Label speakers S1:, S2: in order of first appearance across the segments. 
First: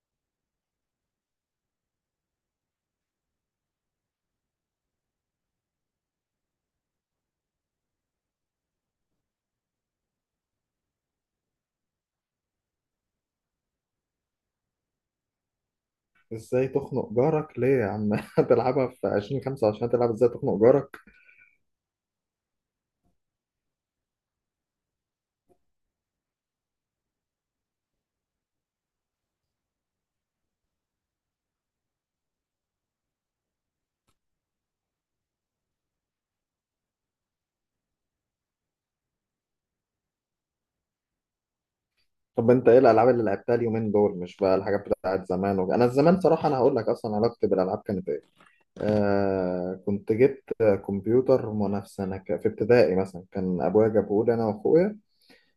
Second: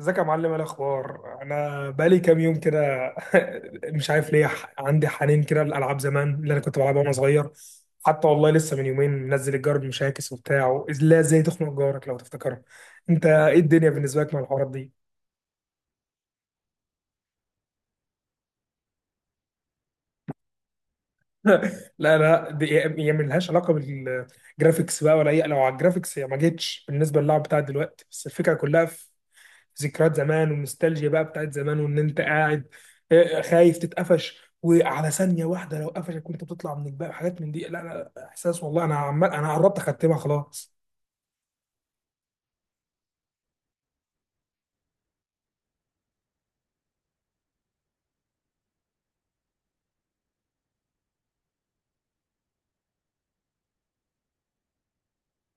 S1: ازيك يا معلم، ايه الاخبار؟ انا بقالي كام يوم كده. مش عارف ليه، عندي حنين كده للالعاب زمان اللي انا كنت بلعبها وانا صغير. حتى والله لسه من يومين منزل الجار بمشاكس وبتاع، لا ازاي تخنق جارك لو تفتكرها. انت ايه الدنيا بالنسبه لك مع الحوارات دي؟
S2: ازاي تخنق جارك؟ ليه يا عم؟ هتلعبها في 2025؟ هتلعب ازاي تخنق جارك؟
S1: لا لا، دي هي ملهاش علاقه بالجرافيكس بقى ولا اي، لو على الجرافيكس هي ما جتش بالنسبه للعب بتاع دلوقتي، بس الفكره كلها ذكريات زمان والنوستالجيا بقى بتاعت زمان، وان انت قاعد آه، خايف تتقفش، وعلى ثانيه واحده لو قفشك وانت بتطلع من الجبال حاجات من دي. لا لا لا، احساس والله، انا عمال، انا قربت اختمها خلاص.
S2: طب انت ايه الالعاب اللي لعبتها اليومين دول؟ مش بقى الحاجات بتاعت زمان انا زمان صراحه، انا هقول لك اصلا علاقتي بالالعاب كانت ايه. آه كنت جبت كمبيوتر منافسه، في ابتدائي مثلا، كان ابويا جابه لي انا واخويا.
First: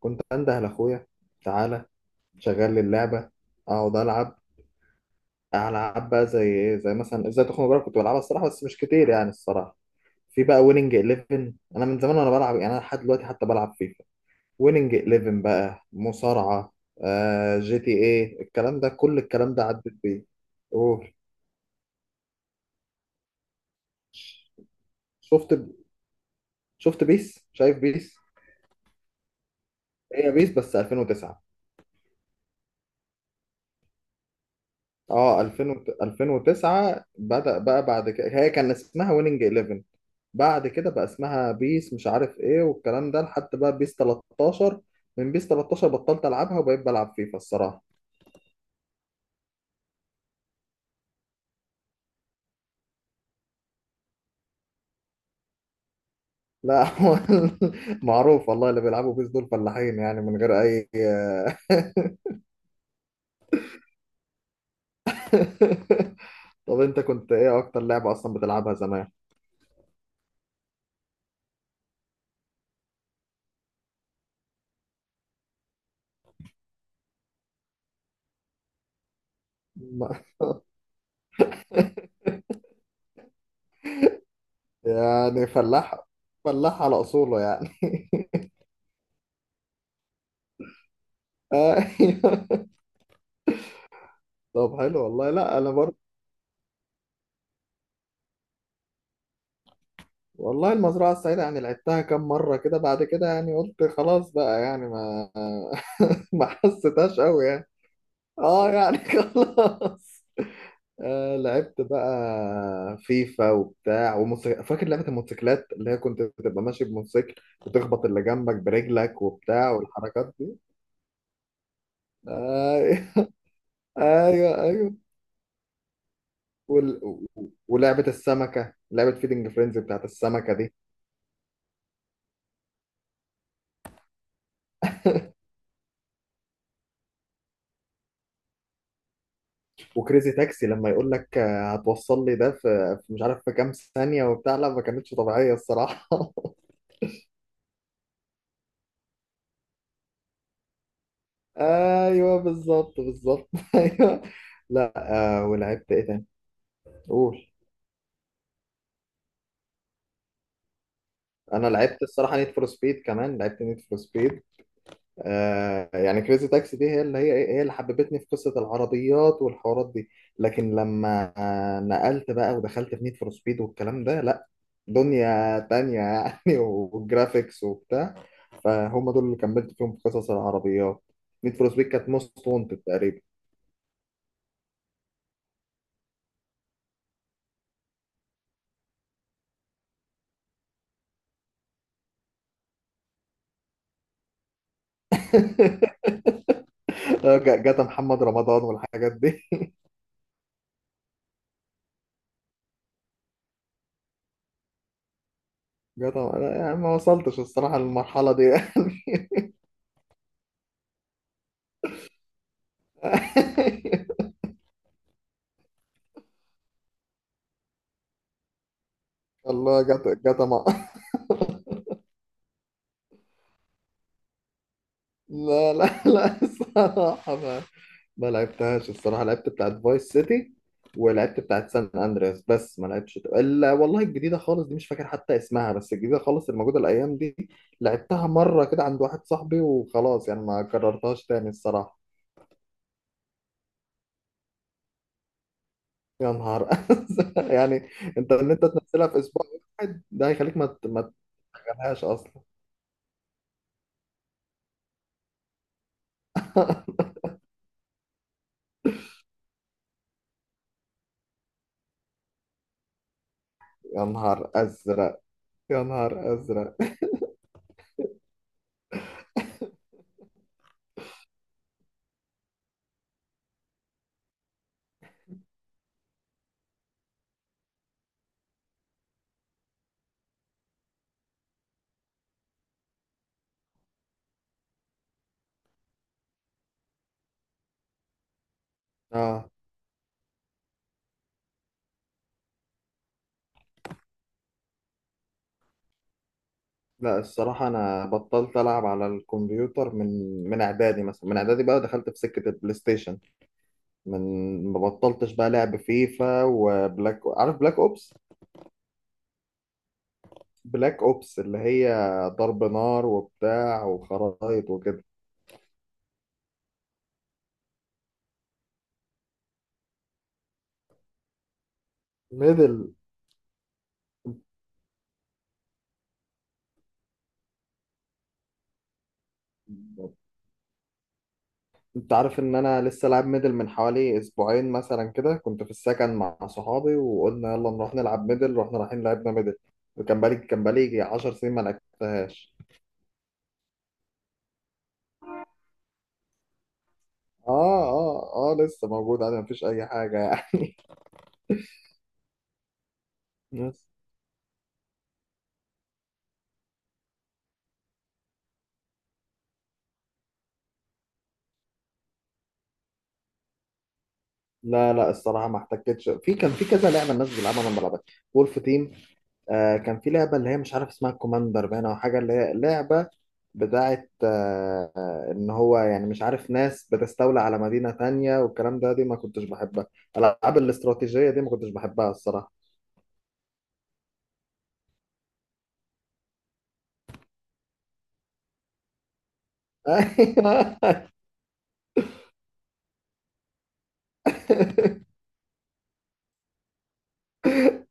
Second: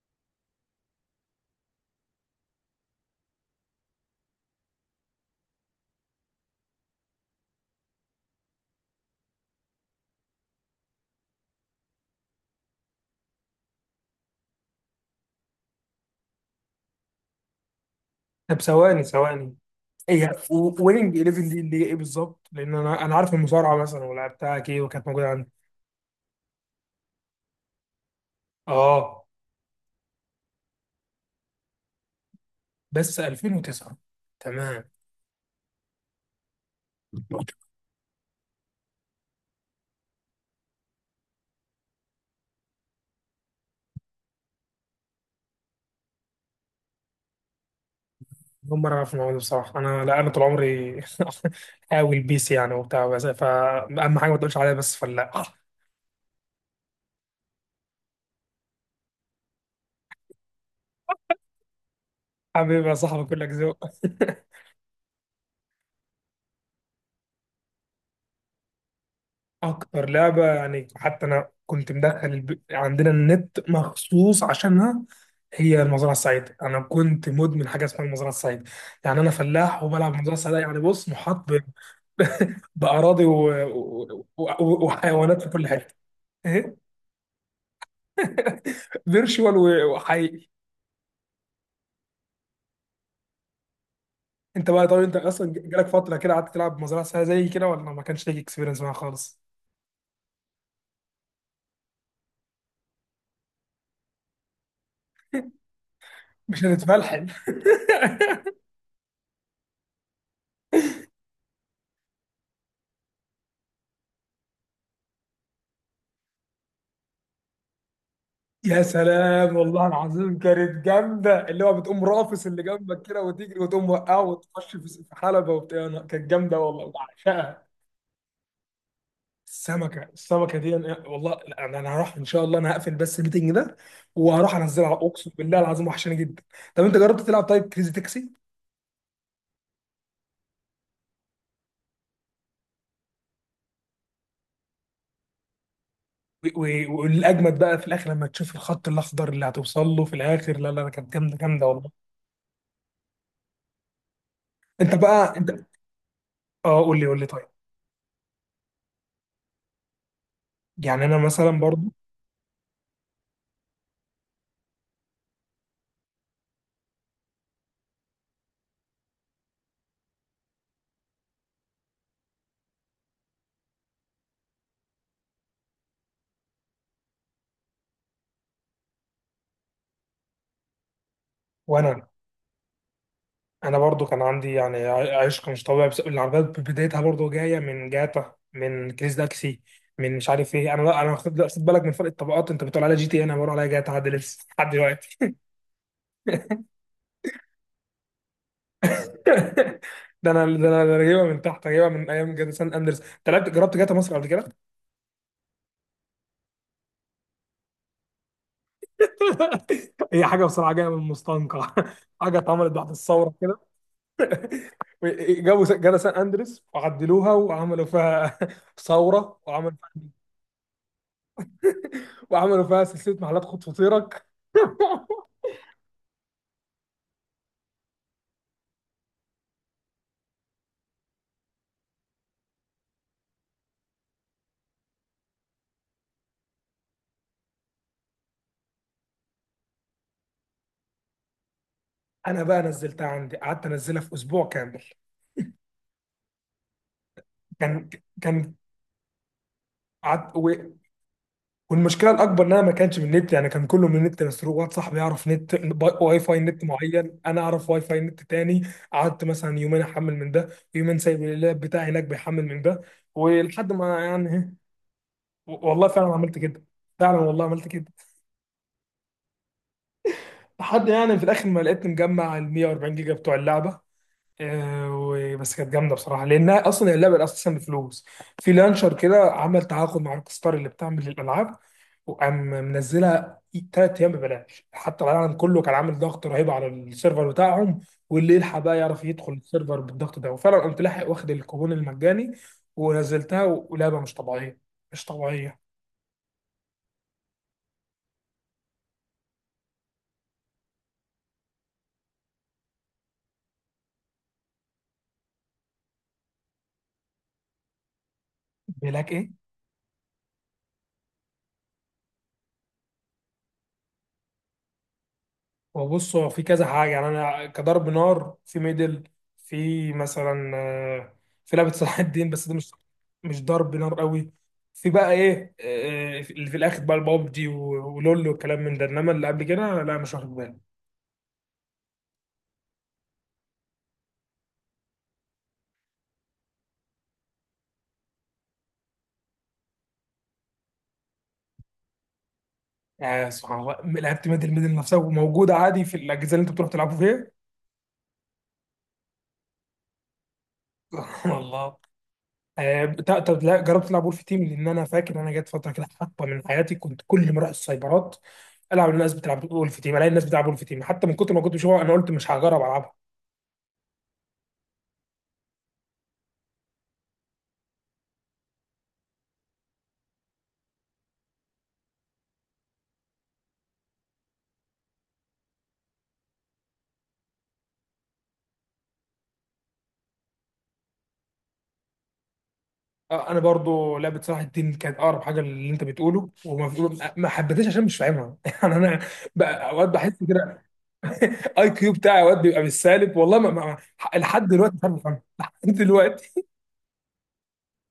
S2: كنت انده لاخويا: تعالى، شغل لي اللعبه، اقعد العب. العب بقى زي ايه؟ زي مثلا ازاي تخنق جارك، كنت بلعبها الصراحه بس مش كتير يعني الصراحه. في بقى ويننج 11، انا من زمان وانا بلعب، يعني انا لحد دلوقتي حتى بلعب فيفا. ويننج 11 بقى، مصارعة، آه جي تي ايه،
S1: طب
S2: الكلام ده
S1: ثواني
S2: كل الكلام
S1: ثواني،
S2: ده عدت بيه.
S1: هي
S2: قول.
S1: ويننج 11 دي اللي هي ايه بالظبط؟ لان انا عارف المصارعه مثلا ولعبتها كي وكانت موجوده عندي.
S2: شفت؟ شفت بيس؟ شايف بيس.
S1: اه،
S2: هي بيس، بس 2009.
S1: بس 2009، تمام.
S2: اه 2000 2009 بدأ بقى. بعد كده هي كان اسمها ويننج 11، بعد كده بقى اسمها بيس مش عارف ايه والكلام ده لحد بقى بيس 13. من بيس 13 بطلت العبها وبقيت بلعب فيفا الصراحة.
S1: اول مره اعرف الموضوع ده بصراحه، انا، لا انا طول عمري حاول بيس يعني وبتاع، بس فاهم حاجه ما تقولش عليها بس فلا.
S2: لا هو معروف والله، اللي بيلعبوا بيس دول فلاحين يعني، من غير اي.
S1: حبيبي يا صاحبي، كلك ذوق.
S2: طب انت كنت ايه اكتر لعبة اصلا بتلعبها زمان؟
S1: اكتر لعبه يعني، حتى انا كنت مدخل عندنا النت مخصوص عشانها، هي المزرعه السعيده. انا كنت مدمن حاجه اسمها المزرعه السعيده. يعني انا فلاح وبلعب
S2: ما-
S1: المزرعه السعيده. يعني بص، محاط باراضي و وحيوانات
S2: يعني
S1: في كل
S2: فلاح،
S1: حته. ايه
S2: فلاح على اصوله يعني.
S1: فيرشوال و وحقيقي.
S2: ايوه.
S1: انت
S2: طب
S1: بقى، طب
S2: حلو
S1: انت
S2: والله،
S1: اصلا
S2: لا انا
S1: جالك
S2: برضه.
S1: فتره كده قعدت تلعب مزرعه سعيده زي كده ولا ما كانش ليك اكسبيرينس معاها خالص؟
S2: والله المزرعة السعيدة يعني لعبتها كام مرة كده، بعد كده يعني قلت خلاص بقى، يعني ما ما
S1: مش
S2: حسيتهاش
S1: هتتفلحل.
S2: قوي يعني. اه يعني خلاص. آه لعبت بقى فيفا وبتاع وموتوسيكل. فاكر لعبة الموتوسيكلات اللي هي كنت بتبقى ماشي بموتوسيكل وتخبط اللي جنبك
S1: يا
S2: برجلك
S1: سلام،
S2: وبتاع
S1: والله
S2: والحركات؟
S1: العظيم كانت جامده. اللي هو بتقوم رافس اللي جنبك كده
S2: ايوه،
S1: وتجري وتقوم وقعه
S2: ايوه،
S1: وتخش في
S2: ايوه.
S1: في حلبه وبتاع. أنا كانت جامده والله،
S2: وال... و-
S1: بعشقها.
S2: ولعبه السمكه، لعبه فيدنج فرينزي
S1: السمكه
S2: بتاعت السمكه
S1: السمكه
S2: دي.
S1: دي، والله لا انا، أنا هروح ان شاء الله، انا هقفل بس الميتنج ده وهروح انزلها، اقسم بالله العظيم وحشاني جدا. طب انت جربت تلعب طيب كريزي تاكسي؟
S2: وكريزي تاكسي لما يقول لك آه، هتوصل لي ده في مش عارف في كام ثانيه وبتاع، لا ما كانتش طبيعيه الصراحه.
S1: و- و- والاجمد بقى في الاخر لما تشوف الخط الاخضر اللي هتوصل له في الاخر، لا لا لا، كانت جامده جامده والله.
S2: ايوه بالظبط، بالظبط، ايوه. لا،
S1: انت بقى،
S2: آه
S1: انت.
S2: ولعبت ايه تاني؟
S1: اه، قول لي قول لي
S2: قول.
S1: طيب. يعني انا مثلا
S2: انا
S1: برضو،
S2: لعبت الصراحه نيد فور سبيد، كمان لعبت نيد فور سبيد. آه، يعني كريزي تاكسي دي هي اللي هي إيه؟ هي اللي حببتني في قصة العربيات والحوارات دي. لكن لما آه، نقلت بقى ودخلت في نيد فور سبيد والكلام ده، لا، دنيا تانية يعني. والجرافيكس وبتاع، فهم دول اللي كملت فيهم في قصص العربيات. نيد فور سبيد
S1: وانا
S2: كانت موست وانتد تقريبا.
S1: برضو كان عندي يعني عشق مش طبيعي. بس العربيات بدايتها برضو جايه من جاتا، من كريس داكسي، من مش عارف ايه. انا، لا انا خد، لا، خد بالك من فرق الطبقات. انت بتقول عليها جي تي إيه، انا بقول عليها جاتا لحد لسه لحد دلوقتي.
S2: آه، جاتا محمد رمضان والحاجات دي.
S1: ده انا، أنا جايبها من تحت، جايبها من ايام جاتا سان اندرس. انت لعبت جربت جاتا مصر قبل كده؟
S2: جاتا، أنا يعني ما وصلتش الصراحة للمرحلة دي يعني.
S1: هي حاجه بصراحه جايه من المستنقع. حاجه اتعملت بعد الثوره كده. جابوا جاتا سان اندرس وعدلوها وعملوا فيها ثوره،
S2: الله، جاتا جاتا ما...
S1: وعملوا فيها سلسله محلات خد فطيرك.
S2: لا لا لا الصراحة، ما لعبتهاش الصراحة. لعبت بتاعت فايس سيتي، ولعبت بتاعت سان اندرياس، بس ما لعبتش الا والله الجديدة خالص دي، مش فاكر حتى اسمها، بس الجديدة خالص الموجودة الايام دي. لعبتها مرة كده عند واحد صاحبي وخلاص، يعني ما كررتهاش تاني الصراحة.
S1: انا بقى نزلتها عندي، قعدت انزلها في اسبوع كامل.
S2: يا نهار أزرق،
S1: كان
S2: يعني انت ان
S1: كان
S2: انت تنزلها في اسبوع واحد، ده
S1: قعدت
S2: هيخليك ما تشغلهاش
S1: والمشكله
S2: اصلا.
S1: الاكبر ان انا ما كانش من النت، يعني كان كله من النت مسروق. واحد صاحبي يعرف نت واي فاي نت معين، انا اعرف واي فاي نت تاني. قعدت مثلا يومين احمل من ده، يومين سايب اللاب بتاعي هناك بيحمل من ده، ولحد ما
S2: يا
S1: يعني
S2: نهار
S1: إيه،
S2: ازرق، يا
S1: والله فعلا
S2: نهار
S1: عملت كده.
S2: ازرق.
S1: فعلا والله عملت كده. لحد يعني في الاخر ما لقيت مجمع ال 140 جيجا بتوع اللعبه. آه، بس كانت جامده بصراحه، لانها اصلا اللعبه اساسا بفلوس. في لانشر كده عمل تعاقد مع روك ستار اللي بتعمل الالعاب، وقام منزلها ثلاث ايام ببلاش، حتى العالم كله كان عامل ضغط رهيب على السيرفر بتاعهم، واللي يلحق بقى يعرف يدخل
S2: اه
S1: السيرفر بالضغط ده، وفعلا قمت لاحق واخد الكوبون المجاني ونزلتها. ولعبه مش طبيعيه، مش طبيعيه.
S2: لا الصراحة، أنا بطلت ألعب على الكمبيوتر من إعدادي مثلا، من إعدادي بقى دخلت في سكة البلاي ستيشن. من ما بطلتش بقى لعب فيفا وبلاك، عارف بلاك أوبس؟
S1: بيقول لك ايه،
S2: بلاك أوبس اللي هي ضرب نار وبتاع وخرايط وكده.
S1: هو بص، هو في كذا حاجة. يعني أنا كضرب نار في ميدل. في مثلا آه، في لعبة صلاح الدين، بس دي
S2: ميدل.
S1: مش ضرب نار قوي. في بقى إيه آه، اللي في الآخر بقى البابجي ولول والكلام من ده، إنما اللي قبل كده لا مش واخد بالي.
S2: أنت عارف إن أنا لسه لاعب ميدل من حوالي أسبوعين مثلا كده؟ كنت في السكن مع صحابي وقلنا يلا نروح نلعب ميدل، رحنا رايحين لعبنا ميدل، وكان بقالي 10 سنين ما لعبتهاش.
S1: يعني سبحان الله، لعبت ميدل. ميدل نفسها وموجودة عادي في الأجهزة اللي أنت بتروح تلعبوا فيها.
S2: اه، اه، اه، لسه موجود عادي مفيش اي حاجه يعني.
S1: سبحان الله. آه، طب لا
S2: بس
S1: جربت تلعب وولف تيم؟ لان انا فاكر انا جت فتره كده، حقبه من حياتي، كنت كل ما اروح السايبرات العب، الناس بتلعب وولف تيم، الاقي الناس بتلعب وولف تيم، حتى من كتر ما كنت بشوفها انا قلت مش هجرب العبها.
S2: لا لا الصراحه، ما احتكتش. في كان في كذا لعبه الناس بتلعبها انا ما بلعبهاش، وولف تيم. آه كان في لعبه اللي هي مش عارف اسمها كوماندر باين او حاجه، اللي هي لعبه بتاعت ان هو يعني مش عارف ناس بتستولى على مدينه تانية والكلام ده، دي ما كنتش بحبها. الالعاب الاستراتيجيه دي ما كنتش بحبها الصراحه.
S1: آه، انا برضو لعبه صلاح الدين كانت اقرب حاجه للي انت بتقوله، ما حبيتهاش عشان مش فاهمها. يعني انا اوقات بحس كده اي كيو بتاعي اوقات بيبقى بالسالب. والله لحد دلوقتي مش عارف افهمها. لحد دلوقتي.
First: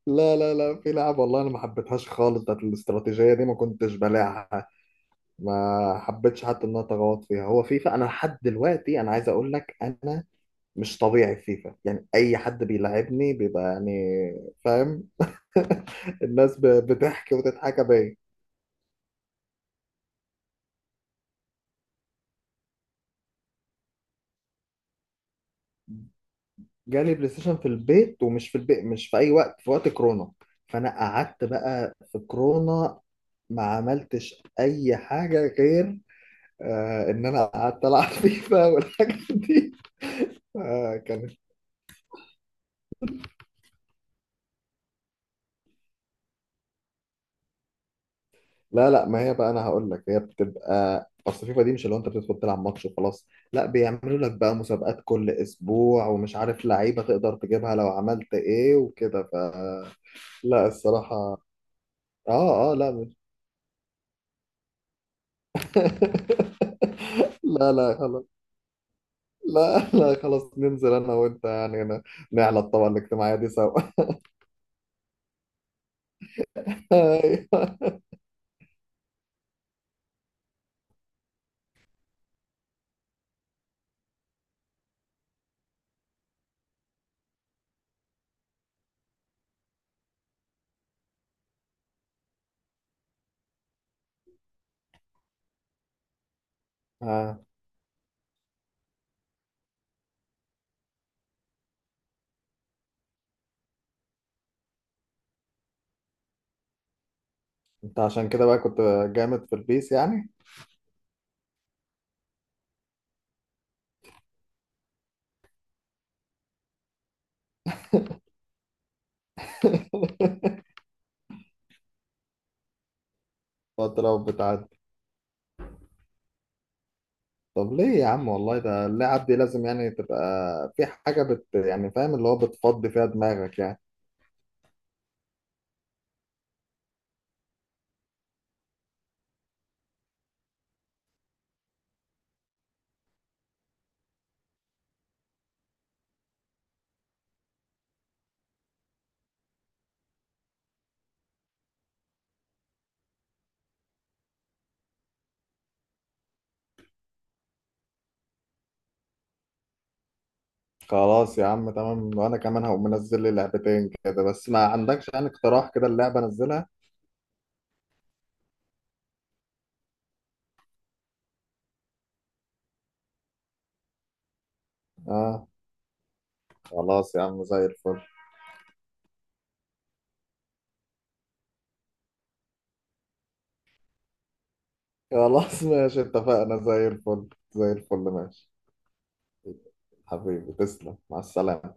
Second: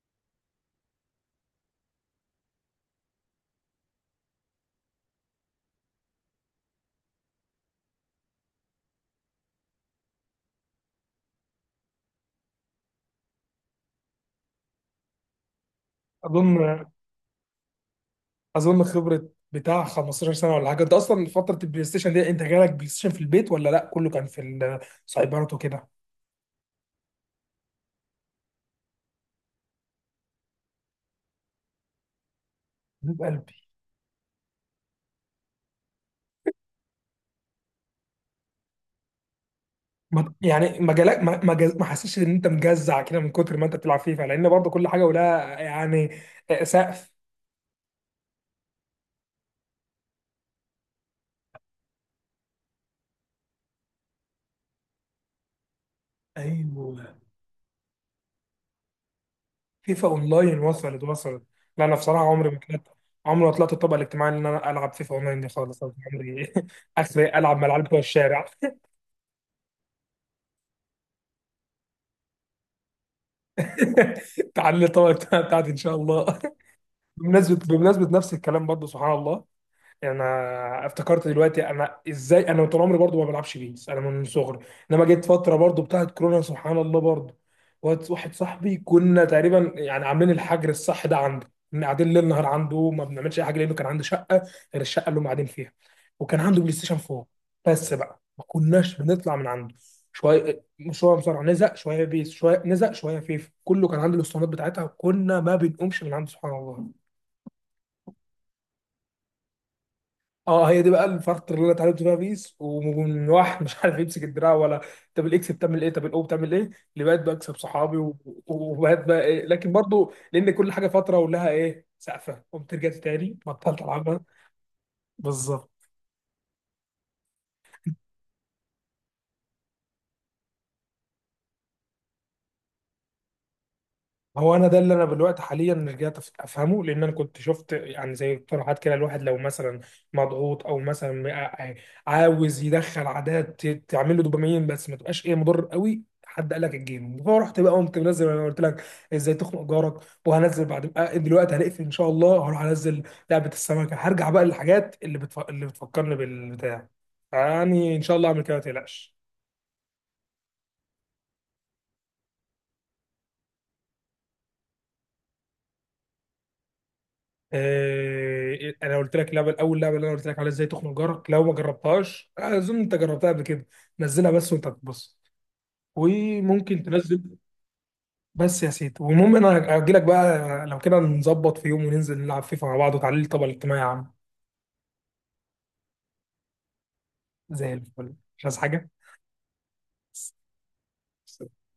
S2: لا لا لا، في لعبه والله انا ما حبيتهاش خالص، بتاعت الاستراتيجيه دي ما كنتش بلاعها. ما حبيتش حتى ان انا اتغوط فيها. هو فيفا، انا لحد دلوقتي انا عايز اقول لك، انا مش طبيعي في فيفا يعني. اي حد بيلعبني بيبقى يعني فاهم.
S1: اظن
S2: الناس بتحكي وتضحك بيا.
S1: اظن خبره بتاع 15 سنه ولا حاجه. انت اصلا فتره البلاي ستيشن دي، انت جالك بلاي ستيشن في البيت ولا لا كله كان في السايبرات وكده؟
S2: جالي بلاي ستيشن في البيت، ومش في البيت مش في اي وقت، في وقت كورونا. فانا قعدت بقى في كورونا
S1: حبيب
S2: ما
S1: قلبي.
S2: عملتش اي حاجه غير، آه، ان انا قعدت العب فيفا والحاجات دي.
S1: ما- يعني ما
S2: آه
S1: جالك
S2: كان.
S1: ما ما جز- ما حسيتش ان انت مجزع كده من كتر ما انت بتلعب فيفا؟ لان برضه كل حاجه ولها يعني آه، سقف.
S2: لا لا، ما هي بقى انا هقول لك، هي بتبقى اصل فيفا دي مش اللي هو انت بتدخل تلعب ماتش وخلاص. لا، بيعملوا لك بقى مسابقات كل اسبوع ومش عارف لعيبه
S1: ايوه،
S2: تقدر تجيبها لو عملت ايه وكده ف...
S1: فيفا اونلاين،
S2: لا
S1: وصلت
S2: الصراحه.
S1: وصلت. لا انا بصراحه عمري ما
S2: اه، اه،
S1: طلعت،
S2: لا مش...
S1: عمري ما طلعت الطبقه الاجتماعي ان انا العب فيفا اونلاين دي خالص. أنا عمري اخري العب مع
S2: لا
S1: العيال
S2: لا
S1: بتوع
S2: خلاص.
S1: الشارع.
S2: لا لا خلاص، ننزل انا وانت يعني هنا، نعلى الطبقه الاجتماعيه دي سوا.
S1: تعالى الطبقه بتاعتي ان شاء الله. بمناسبة
S2: أيوة.
S1: بمناسبة نفس الكلام برضه سبحان الله. انا افتكرت دلوقتي، انا ازاي انا طول عمري برضه ما بلعبش بيس، انا من صغري. انما جيت فترة برضه بتاعت كورونا سبحان الله برضه، واحد صاحبي، كنا تقريبا يعني عاملين الحجر الصح ده عنده، كنا قاعدين ليل نهار عنده، ما بنعملش اي حاجه، لانه كان عنده شقه غير الشقه اللي هم قاعدين فيها، وكان عنده بلاي ستيشن 4.
S2: آه.
S1: بس بقى ما كناش بنطلع من عنده. شويه شويه مصارعه، نزق شويه بيس، شويه نزق شويه فيفا. كله كان عنده الاسطوانات بتاعتها، وكنا ما بنقومش من عنده سبحان الله.
S2: انت عشان كده بقى كنت جامد في البيس يعني.
S1: اه، هي دي بقى الفتره اللي انا اتعلمت فيها بيس، ومن واحد مش عارف يمسك الدراع ولا. طب الاكس بتعمل ايه، طب الاو بتعمل ايه، اللي بقيت بكسب صحابي وبقيت بقى إيه. لكن برضو لان كل حاجه فتره ولها ايه سقفه، قمت رجعت تاني بطلت
S2: قلت
S1: العبها.
S2: لو بتاع.
S1: بالظبط.
S2: طب ليه يا عم والله؟ ده اللعب دي لازم يعني تبقى في حاجة يعني، فاهم اللي هو بتفضي فيها دماغك يعني.
S1: هو انا ده اللي انا دلوقتي حاليا رجعت افهمه. لان انا كنت شفت يعني زي اقتراحات كده، الواحد لو مثلا مضغوط او مثلا عاوز يدخل عادات تعمل له دوبامين، بس ما تبقاش ايه مضر قوي. حد قال لك الجيم، فرحت بقى قمت منزل، انا قلت لك ازاي تخنق جارك. وهنزل بعد آه، دلوقتي هنقفل ان شاء الله، هروح انزل لعبه السمكه، هرجع بقى للحاجات اللي اللي بتفكرني بالبتاع. يعني ان شاء الله اعمل كده ما تقلقش.
S2: خلاص يا عم تمام. وانا كمان هقوم منزل لي لعبتين كده، بس ما عندكش يعني اقتراح كده اللعبة انزلها؟
S1: آه، انا قلت لك اللعبه الاول لعبه اللي انا قلت لك عليها ازاي تخنق جارك، لو ما جربتهاش آه، اظن انت جربتها قبل كده. نزلها بس وانت بتبص،
S2: اه
S1: وممكن
S2: خلاص يا
S1: تنزل.
S2: عم، زي الفل.
S1: بس يا سيدي، والمهم انا هجي لك بقى لو كده، نظبط في يوم وننزل نلعب فيفا مع بعض وتعليل طبعا الاجتماعي يا عم.
S2: خلاص ماشي، اتفقنا، زي الفل زي
S1: زي
S2: الفل
S1: الفل، مش
S2: ماشي.
S1: عايز حاجه.
S2: حبيبي تسلم، مع السلامة.